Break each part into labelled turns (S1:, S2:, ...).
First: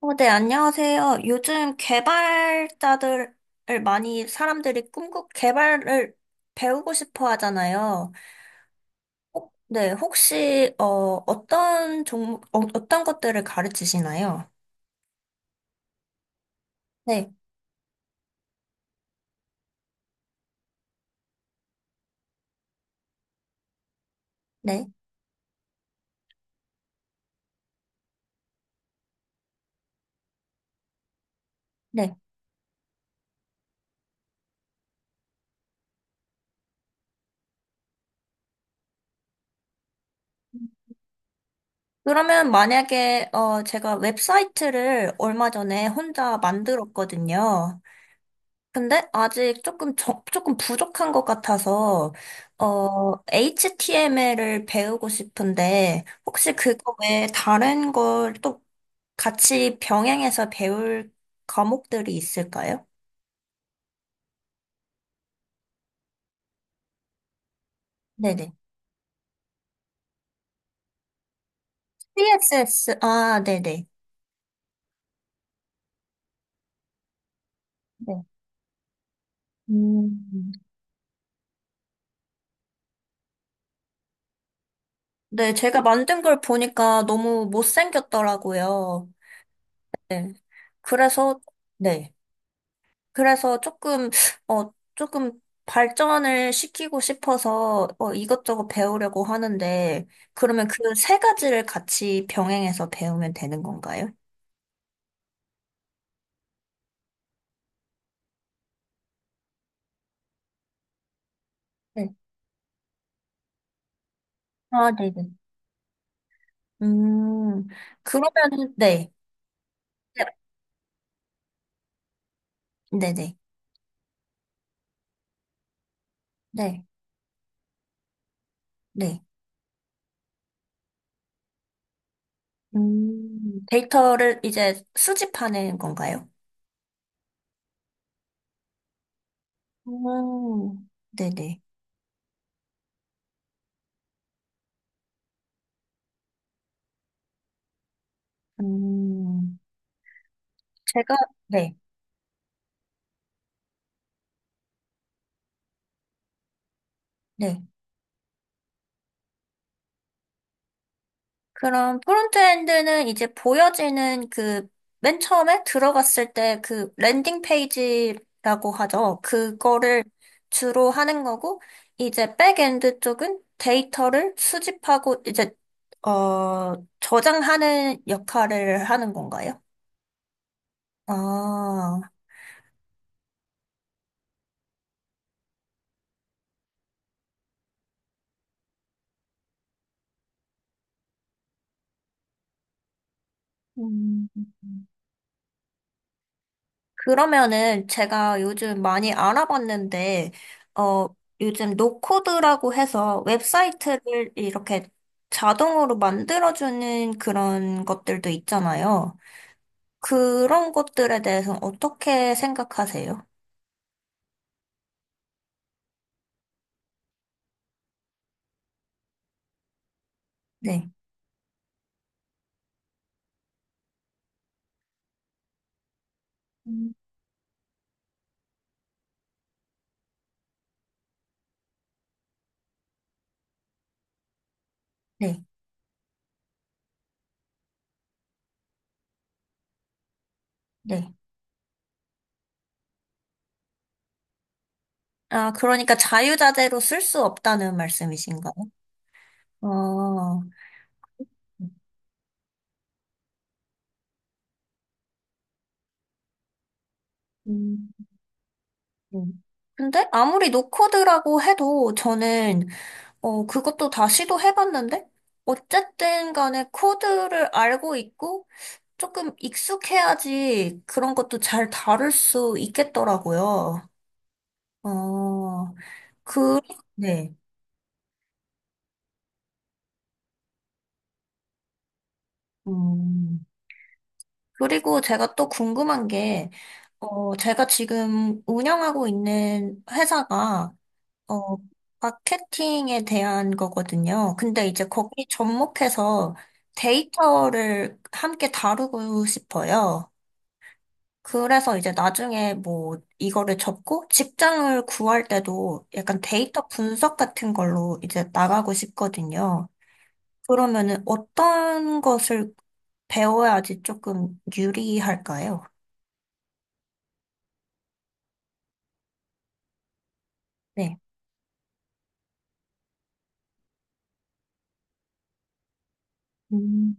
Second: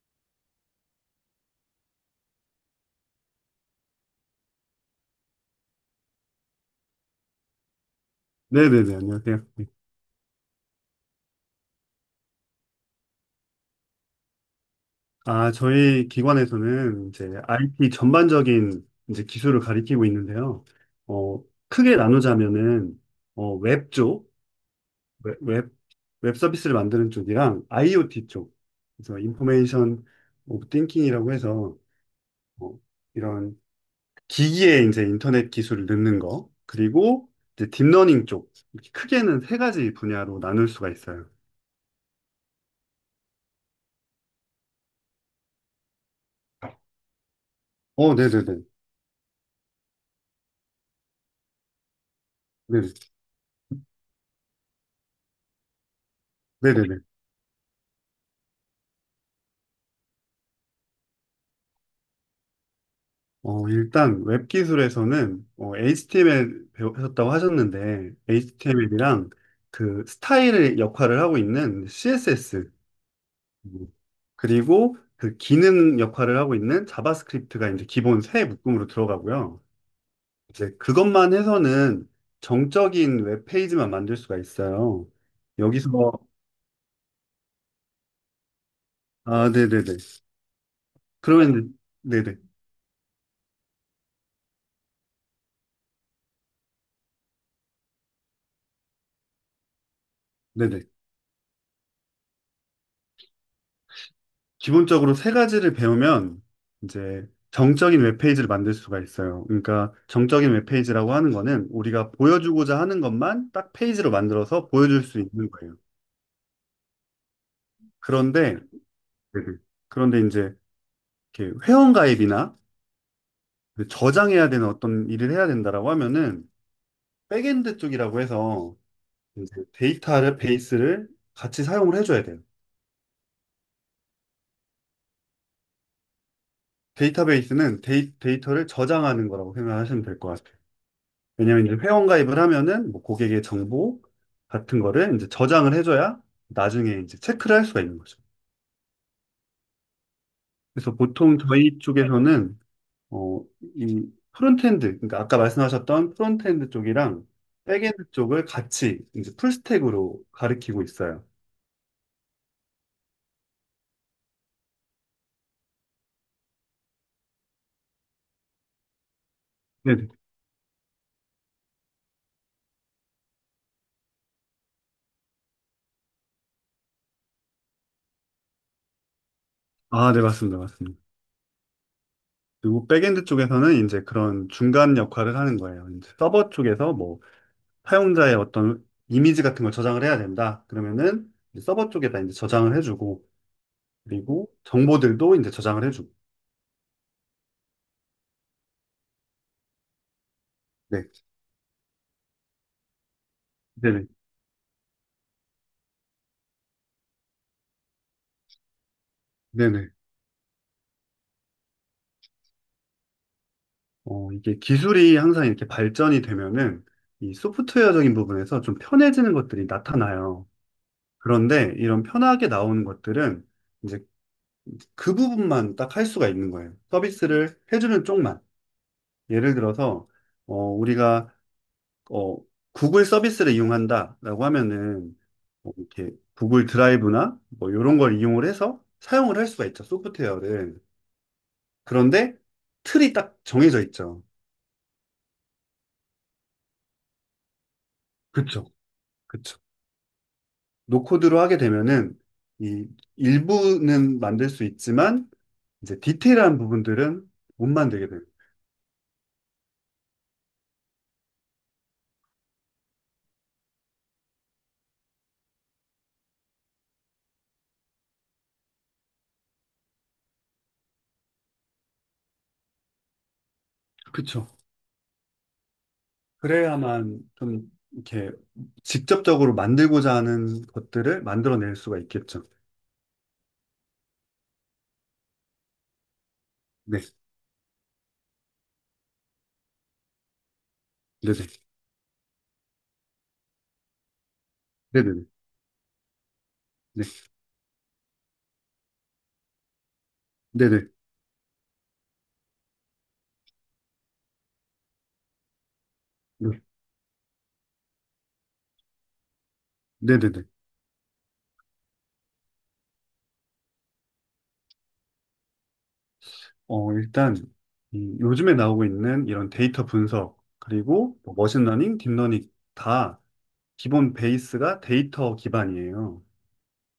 S1: 네, 안녕하세요. 요즘 개발자들을 많이 사람들이 개발을 배우고 싶어 하잖아요.
S2: 네네네, 안녕하세요. 네.
S1: 네, 혹시, 어떤 것들을 가르치시나요?
S2: 저희 기관에서는 이제
S1: 네,
S2: IT 전반적인 이제 기술을 가리키고 있는데요. 어, 크게 나누자면은, 웹 쪽,
S1: 네,
S2: 웹, 웹, 웹 서비스를 만드는 쪽이랑 IoT 쪽. 그래서 인포메이션 오브 띵킹이라고 해서,
S1: 네.
S2: 어, 이런 기기에 이제 인터넷 기술을 넣는 거, 그리고 이제 딥러닝 쪽. 이렇게 크게는 세 가지 분야로 나눌 수가 있어요.
S1: 그러면 만약에, 제가 웹사이트를 얼마 전에 혼자 만들었거든요.
S2: 어, 네네네.
S1: 근데 아직 조금 부족한 것 같아서,
S2: 네네.
S1: HTML을 배우고 싶은데, 혹시 그거
S2: 네네네.
S1: 외에 다른 걸 또 같이 병행해서 배울 과목들이 있을까요?
S2: 일단 웹 기술에서는 HTML 배우셨다고 하셨는데
S1: 네네.
S2: HTML이랑 그 스타일의 역할을 하고 있는 CSS,
S1: CSS, 아, 네네.
S2: 그리고 그 기능 역할을 하고 있는 자바스크립트가 이제 기본
S1: 네.
S2: 세 묶음으로 들어가고요.
S1: 음.
S2: 이제 그것만 해서는 정적인 웹 페이지만 만들 수가 있어요.
S1: 네, 제가
S2: 여기서
S1: 만든 걸 보니까 너무 못생겼더라고요.
S2: 아, 네네네.
S1: 네. 그래서,
S2: 그러면
S1: 네.
S2: 이제- 네네
S1: 그래서 조금 발전을 시키고 싶어서 이것저것 배우려고 하는데, 그러면 그
S2: 네네.
S1: 세 가지를 같이 병행해서 배우면 되는 건가요?
S2: 기본적으로 세 가지를 배우면 이제 정적인 웹페이지를 만들 수가 있어요. 그러니까 정적인 웹페이지라고 하는 거는 우리가
S1: 네.
S2: 보여주고자 하는 것만 딱 페이지로 만들어서
S1: 아,
S2: 보여줄 수
S1: 네네.
S2: 있는 거예요.
S1: 음,
S2: 그런데,
S1: 그러면은, 네.
S2: 네네. 그런데
S1: 네,
S2: 이제 이렇게 회원가입이나
S1: 네네.
S2: 저장해야 되는 어떤 일을 해야 된다라고 하면은
S1: 네,
S2: 백엔드 쪽이라고 해서
S1: 네.
S2: 이제 베이스를 같이 사용을 해줘야 돼요.
S1: 데이터를 이제 수집하는 건가요?
S2: 데이터베이스는 데이터를 저장하는 거라고 생각하시면 될 것 같아요.
S1: 네네.
S2: 왜냐면 이제 회원 가입을 하면은 뭐 고객의 정보 같은 거를 이제 저장을 해줘야 나중에 이제 체크를 할 수가 있는 거죠.
S1: 음,
S2: 그래서
S1: 제가,
S2: 보통
S1: 네,
S2: 저희 쪽에서는 어, 이 프론트엔드, 그러니까 아까 말씀하셨던 프론트엔드 쪽이랑
S1: 네.
S2: 백엔드 쪽을 같이 이제 풀스택으로 가리키고 있어요.
S1: 그럼 프론트엔드는 이제 보여지는 그 맨 처음에 들어갔을 때 그 랜딩 페이지라고 하죠.
S2: 네.
S1: 그거를 주로 하는 거고 이제 백엔드 쪽은 데이터를 수집하고 이제 어 저장하는 역할을 하는 건가요?
S2: 아, 네, 맞습니다. 맞습니다.
S1: 아,
S2: 그리고 백엔드 쪽에서는 이제 그런 중간 역할을 하는 거예요. 이제 서버 쪽에서 뭐 사용자의 어떤 이미지 같은 걸 저장을 해야 된다. 그러면은 이제 서버 쪽에다 이제 저장을 해주고
S1: 음.
S2: 그리고 정보들도 이제 저장을 해주고.
S1: 그러면은 제가 요즘 많이 알아봤는데, 어,
S2: 네.
S1: 요즘 노코드라고 해서
S2: 네네.
S1: 웹사이트를 이렇게 자동으로 만들어주는 그런 것들도 있잖아요.
S2: 네네.
S1: 그런 것들에 대해서 어떻게 생각하세요?
S2: 이게 기술이 항상 이렇게 발전이 되면은 이 소프트웨어적인 부분에서 좀 편해지는 것들이 나타나요.
S1: 네,
S2: 그런데 이런 편하게 나오는 것들은 이제 그 부분만 딱 할 수가 있는 거예요.
S1: 음.
S2: 서비스를 해주는 쪽만. 예를 들어서, 우리가, 어, 구글 서비스를 이용한다라고 하면은
S1: 네,
S2: 뭐 이렇게 구글 드라이브나 뭐 이런 걸 이용을 해서 사용을 할 수가 있죠. 소프트웨어를.
S1: 네.
S2: 그런데 틀이 딱 정해져 있죠.
S1: 아, 그러니까 자유자재로 쓸 수 없다는 말씀이신가요?
S2: 그쵸. 그쵸.
S1: 어,
S2: 노코드로 하게 되면은 이 일부는 만들 수 있지만 이제 디테일한 부분들은 못
S1: 음.
S2: 만들게 돼요.
S1: 음. 근데 아무리 노코드라고 해도 저는 그것도 다 시도해봤는데? 어쨌든 간에 코드를 알고 있고 조금 익숙해야지 그런 것도 잘 다룰 수 있겠더라고요.
S2: 그쵸.
S1: 어, 그,
S2: 그래야만
S1: 네.
S2: 좀 이렇게 직접적으로 만들고자 하는 것들을 만들어낼 수가 있겠죠.
S1: 음, 그리고 제가 또 궁금한 게,
S2: 네,
S1: 제가 지금 운영하고 있는 회사가,
S2: 네네,
S1: 어, 마케팅에 대한 거거든요. 근데 이제
S2: 네네네,
S1: 거기 접목해서
S2: 네,
S1: 데이터를 함께 다루고 싶어요.
S2: 네네,
S1: 그래서 이제 나중에 뭐 이거를 접고 직장을 구할 때도 약간
S2: 네,
S1: 데이터 분석 같은 걸로 이제 나가고 싶거든요.
S2: 네네네.
S1: 그러면은 어떤 것을 배워야지 조금 유리할까요?
S2: 일단 이 요즘에 나오고 있는 이런 데이터 분석
S1: 네.
S2: 그리고 뭐 머신러닝, 딥러닝 다 기본 베이스가 데이터 기반이에요.
S1: 음.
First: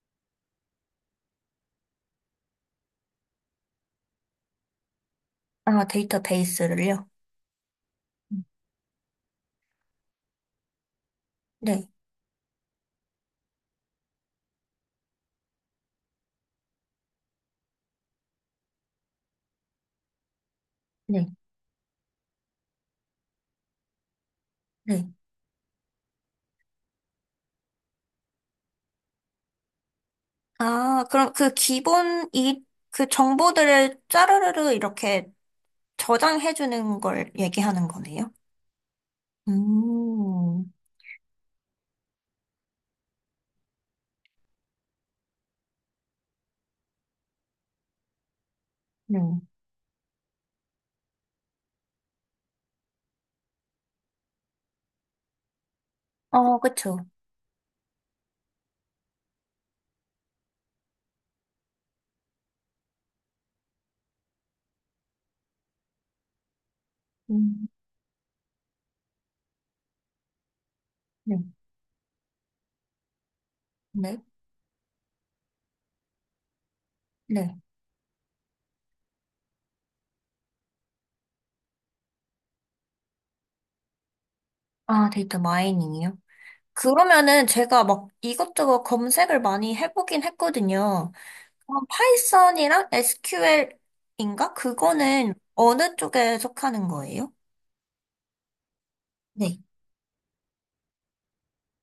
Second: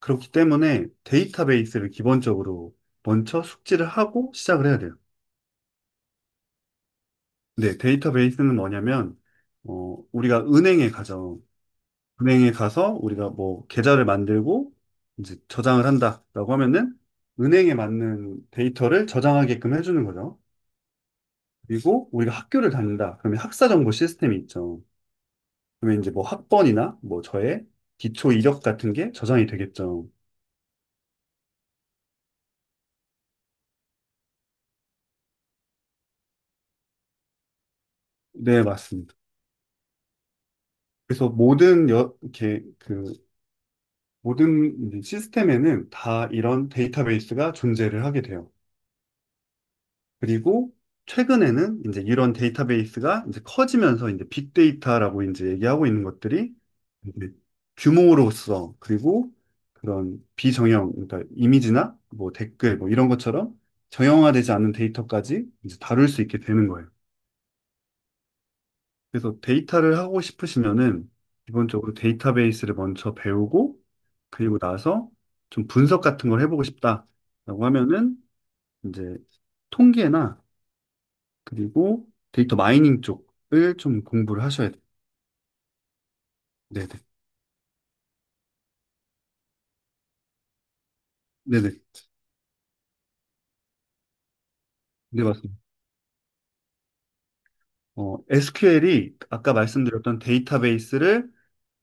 S2: 그렇기 때문에 데이터베이스를 기본적으로 먼저 숙지를 하고 시작을 해야 돼요.
S1: 아, 데이터베이스를요?
S2: 네,
S1: 음.
S2: 데이터베이스는 뭐냐면, 우리가 은행에 가죠.
S1: 네.
S2: 은행에 가서 우리가 뭐 계좌를 만들고 이제 저장을 한다라고 하면은 은행에 맞는 데이터를 저장하게끔 해주는 거죠.
S1: 네.
S2: 그리고 우리가 학교를 다닌다. 그러면 학사 정보 시스템이 있죠.
S1: 네.
S2: 그러면 이제 뭐 학번이나 뭐 저의 기초 이력 같은 게 저장이 되겠죠.
S1: 아, 그럼 그 그 정보들을 짜르르르 이렇게 저장해주는 걸 얘기하는 거네요?
S2: 네, 맞습니다.
S1: 음,
S2: 그래서 이렇게 그 모든 이제 시스템에는 다 이런 데이터베이스가 존재를 하게 돼요.
S1: 네.
S2: 그리고 최근에는 이제 이런 데이터베이스가 이제 커지면서 이제 빅데이터라고 이제 얘기하고 있는 것들이
S1: 어, 그쵸.
S2: 이제 규모로서 그리고 그런 비정형, 그러니까 이미지나 뭐 댓글 뭐 이런 것처럼 정형화되지 않는 데이터까지 이제 다룰 수 있게 되는 거예요.
S1: 음.
S2: 그래서 데이터를 하고 싶으시면은
S1: 네,
S2: 기본적으로 데이터베이스를 먼저 배우고
S1: 네,
S2: 그리고 나서 좀 분석 같은 걸 해보고
S1: 네.
S2: 싶다라고 하면은 이제 통계나 그리고 데이터 마이닝 쪽을 좀 공부를 하셔야 돼요.
S1: 아, 데이터 마이닝이요?
S2: 네네.
S1: 그러면은 제가 막 이것저것 검색을 많이 해보긴 했거든요.
S2: 네네.
S1: 그럼 파이썬이랑 SQL인가?
S2: 네,
S1: 그거는
S2: 맞습니다.
S1: 어느 쪽에 속하는 거예요?
S2: SQL이 아까
S1: 네.
S2: 말씀드렸던 데이터베이스를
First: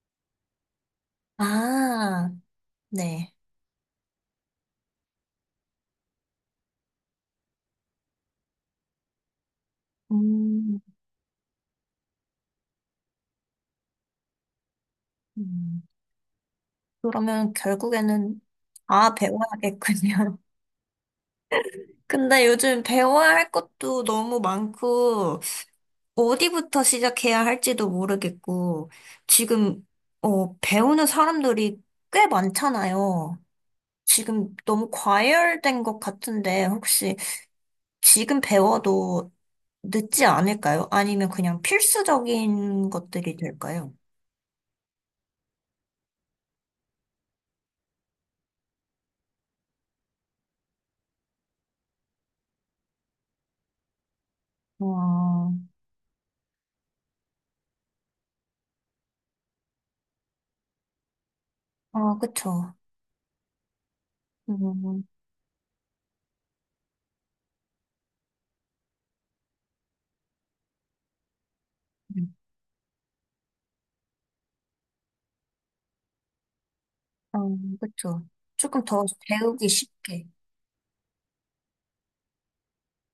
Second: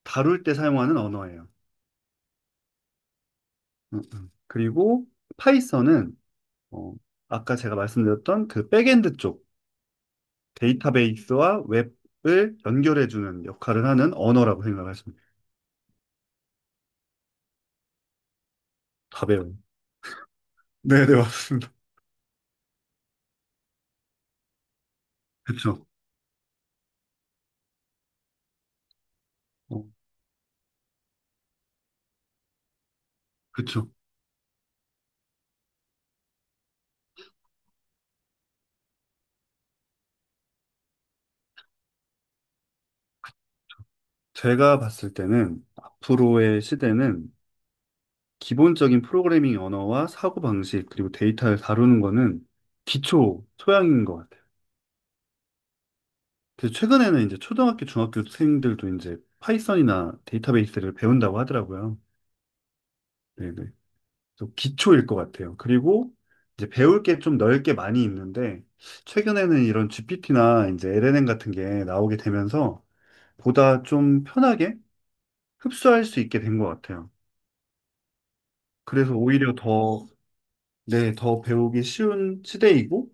S2: 다룰 때 사용하는 언어예요.
S1: 아, 네.
S2: 그리고 파이썬은 어, 아까 제가 말씀드렸던 그 백엔드 쪽
S1: 음,
S2: 데이터베이스와 웹을 연결해주는 역할을 하는 언어라고 생각하시면 돼요.
S1: 음. 그러면 결국에는 아,
S2: 다 배워요.
S1: 배워야겠군요.
S2: 네, 네, 맞습니다.
S1: 근데 요즘 배워야 할 것도 너무 많고,
S2: 그쵸.
S1: 어디부터 시작해야 할지도 모르겠고,
S2: 어,
S1: 지금, 배우는 사람들이 꽤 많잖아요.
S2: 그쵸.
S1: 지금 너무 과열된 것 같은데, 혹시 지금 배워도 늦지 않을까요? 아니면 그냥 필수적인 것들이 될까요?
S2: 제가 봤을 때는 앞으로의 시대는 기본적인 프로그래밍 언어와 사고방식, 그리고 데이터를 다루는 거는 기초 소양인 것 같아요.
S1: 어,
S2: 그래서 최근에는 이제 초등학교, 중학교 학생들도 이제 파이썬이나 데이터베이스를 배운다고 하더라고요.
S1: 아, 그쵸.
S2: 네네. 또
S1: 음,
S2: 기초일 것 같아요. 그리고 이제 배울 게 좀 넓게 많이 있는데, 최근에는 이런 GPT나 이제 LLM 같은 게 나오게
S1: 음,
S2: 되면서 보다 좀 편하게 흡수할 수 있게 된 것 같아요.
S1: 그쵸. 조금 더
S2: 그래서 오히려
S1: 배우기
S2: 더,
S1: 쉽게.
S2: 네, 더 배우기 쉬운 시대이고,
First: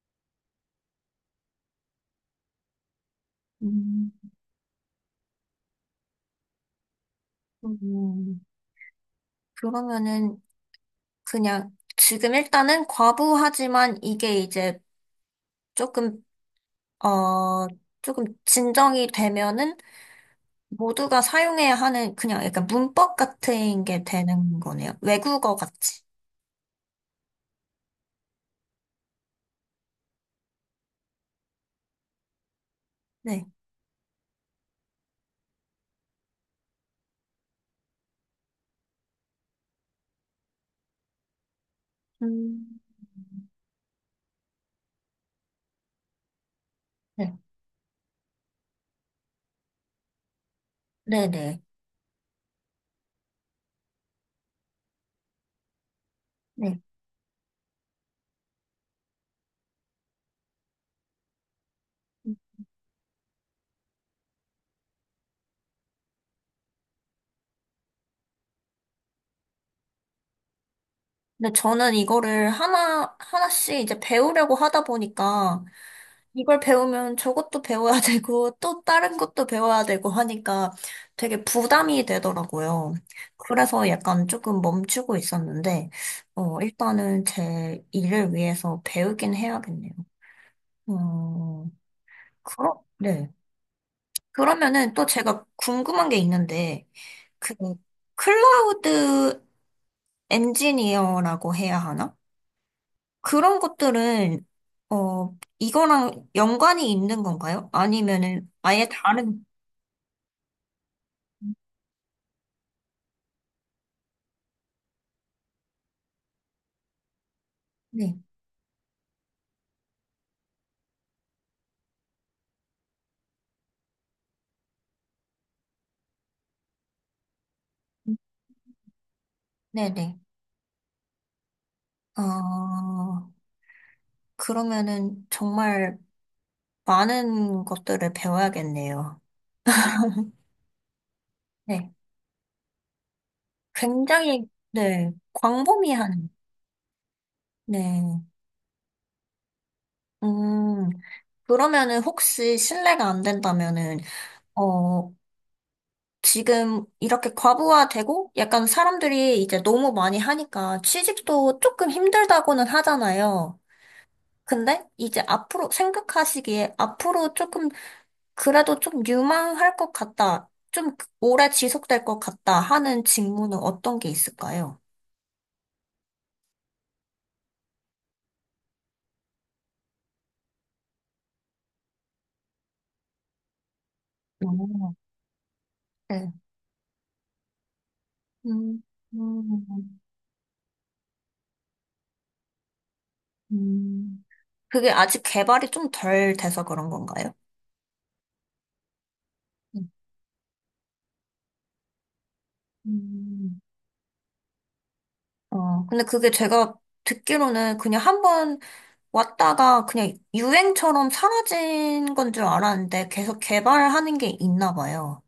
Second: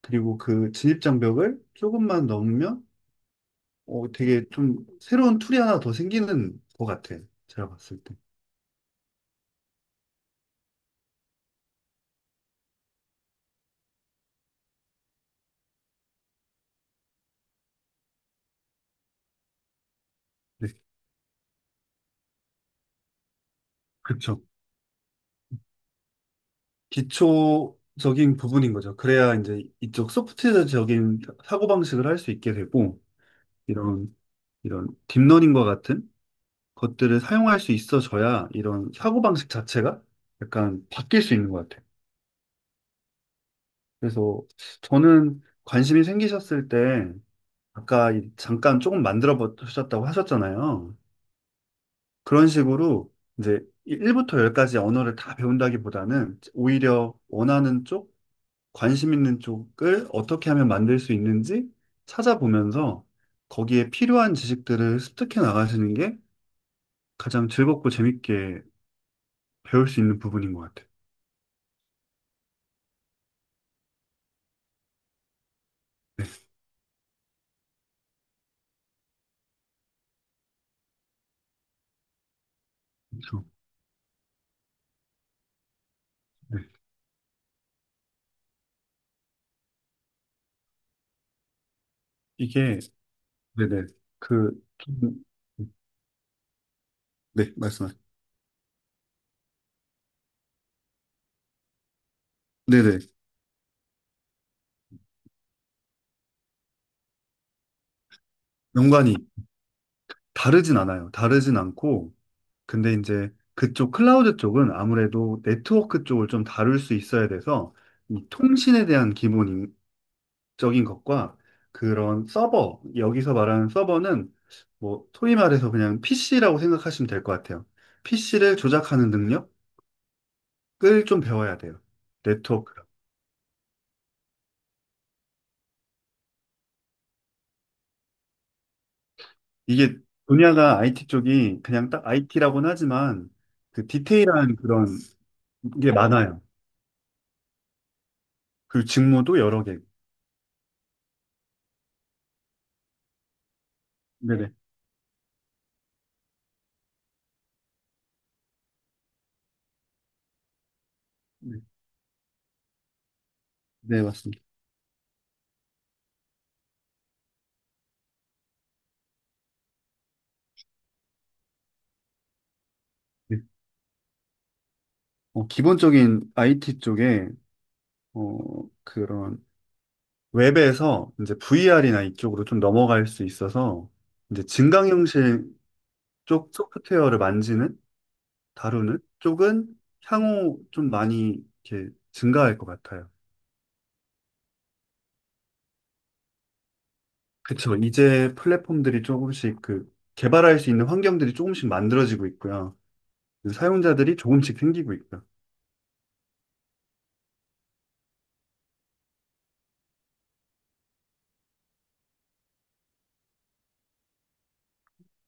S2: 그리고 그 진입장벽을 조금만 넘으면
S1: 음,
S2: 되게 좀 새로운 툴이 하나 더 생기는 것 같아요. 제가 봤을 때.
S1: 음, 그러면은 그냥 지금 일단은 과부하지만 이게 이제 조금, 어, 조금 진정이 되면은
S2: 네,
S1: 모두가 사용해야 하는 그냥 약간 문법 같은 게
S2: 그쵸.
S1: 되는 거네요. 외국어 같이.
S2: 기초적인 부분인 거죠. 그래야 이제 이쪽 소프트적인 사고방식을 할 수 있게 되고,
S1: 네.
S2: 이런, 이런 딥러닝과 같은 것들을 사용할 수 있어져야 이런 사고방식 자체가 약간 바뀔 수 있는 것 같아요.
S1: 음.
S2: 그래서 저는 관심이 생기셨을 때,
S1: 네.
S2: 아까 이- 잠깐 조금 만들어 보셨다고 하셨잖아요.
S1: 네네.
S2: 그런 식으로 이제 1부터 10까지 언어를 다 배운다기보다는
S1: 네.
S2: 오히려 원하는 쪽, 관심 있는 쪽을 어떻게 하면 만들 수 있는지 찾아보면서 거기에 필요한 지식들을 습득해 나가시는 게 가장 즐겁고 재밌게 배울 수 있는 부분인 것 같아요.
S1: 근데 저는 이거를 하나씩 이제 배우려고 하다 보니까 이걸 배우면 저것도 배워야 되고 또 다른 것도 배워야 되고 하니까 되게 부담이 되더라고요.
S2: 그렇죠.
S1: 그래서 약간 조금 멈추고 있었는데,
S2: 네.
S1: 일단은 제 일을 위해서 배우긴 해야겠네요. 어,
S2: 이게,
S1: 네.
S2: 네네. 그,
S1: 그러면은 또
S2: 좀-
S1: 제가 궁금한 게 있는데,
S2: 네,
S1: 그,
S2: 말씀하세요.
S1: 클라우드 엔지니어라고 해야 하나?
S2: 네네.
S1: 그런 것들은, 이거랑 연관이 있는 건가요? 아니면은 아예
S2: 연관이
S1: 다른,
S2: 다르진 않아요. 다르진 않고, 근데 이제 그쪽 클라우드 쪽은 아무래도 네트워크 쪽을 좀 다룰 수 있어야 돼서
S1: 네,
S2: 이 통신에 대한 기본 적인 것과 그런 서버, 여기서 말하는 서버는 뭐 소위 말해서 그냥 PC라고 생각하시면 될 것 같아요. PC를 조작하는 능력을
S1: 네네.
S2: 좀 배워야 돼요. 네트워크.
S1: 어, 그러면은 정말 많은 것들을 배워야겠네요.
S2: 이게 분야가 IT 쪽이 그냥
S1: 네.
S2: 딱 IT라고는 하지만 그
S1: 굉장히,
S2: 디테일한 그런
S1: 네,
S2: 게
S1: 광범위한,
S2: 많아요.
S1: 네.
S2: 그리고 직무도 여러 개.
S1: 음, 그러면은 혹시 실례가 안 된다면은,
S2: 네네.
S1: 어, 지금 이렇게 과부하되고 약간 사람들이 이제 너무 많이 하니까
S2: 네,
S1: 취직도 조금 힘들다고는 하잖아요.
S2: 네, 맞습니다.
S1: 근데 이제 앞으로 생각하시기에 앞으로 조금 그래도 좀 유망할 것 같다. 좀 오래 지속될 것 같다 하는
S2: 네.
S1: 직무는 어떤 게 있을까요?
S2: 기본적인 IT 쪽에 어, 그런 웹에서 이제 VR이나 이쪽으로 좀 넘어갈 수 있어서 이제
S1: 어,
S2: 증강현실
S1: 네.
S2: 쪽 소프트웨어를 만지는,
S1: 음,
S2: 다루는 쪽은
S1: 음,
S2: 향후 좀 많이 이렇게 증가할 것 같아요.
S1: 음, 그게 아직 개발이 좀 덜 돼서 그런 건가요?
S2: 그쵸. 이제 플랫폼들이 조금씩
S1: 음.
S2: 그 개발할 수 있는 환경들이 조금씩 만들어지고 있고요.
S1: 음.
S2: 사용자들이 조금씩 생기고 있고요.
S1: 근데 그게 제가 듣기로는 그냥 한번 왔다가 그냥 유행처럼 사라진 건 줄 알았는데 계속 개발하는 게 있나 봐요.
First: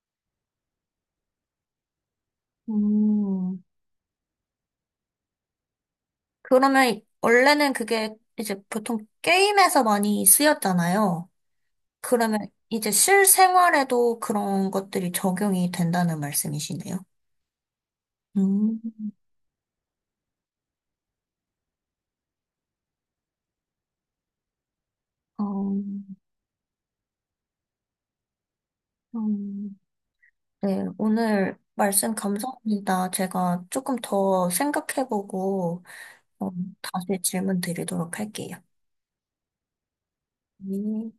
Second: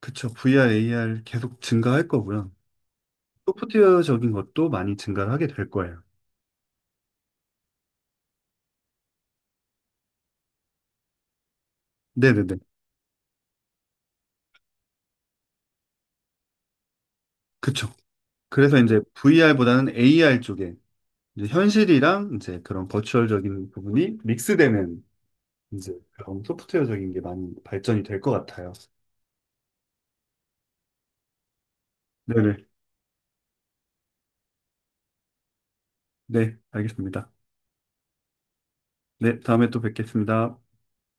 S2: 그쵸. VR, AR 계속 증가할 거고요.
S1: 음,
S2: 소프트웨어적인 것도 많이 증가 하게 될 거예요.
S1: 그러면 원래는 그게 이제 보통 게임에서 많이 쓰였잖아요. 그러면
S2: 네네네.
S1: 이제 실생활에도 그런 것들이 적용이 된다는 말씀이시네요.
S2: 그쵸. 그래서 이제
S1: 음.
S2: VR보다는 AR 쪽에 이제 현실이랑 이제 그런 버추얼적인 부분이 믹스되는
S1: 어,
S2: 이제 그런 소프트웨어적인 게 많이 발전이 될 것 같아요.
S1: 음, 네, 오늘 말씀
S2: 네네.
S1: 감사합니다. 제가 조금 더 생각해보고 어,
S2: 네,
S1: 다시
S2: 알겠습니다.
S1: 질문 드리도록 할게요.
S2: 네, 다음에 또 뵙겠습니다.
S1: 네.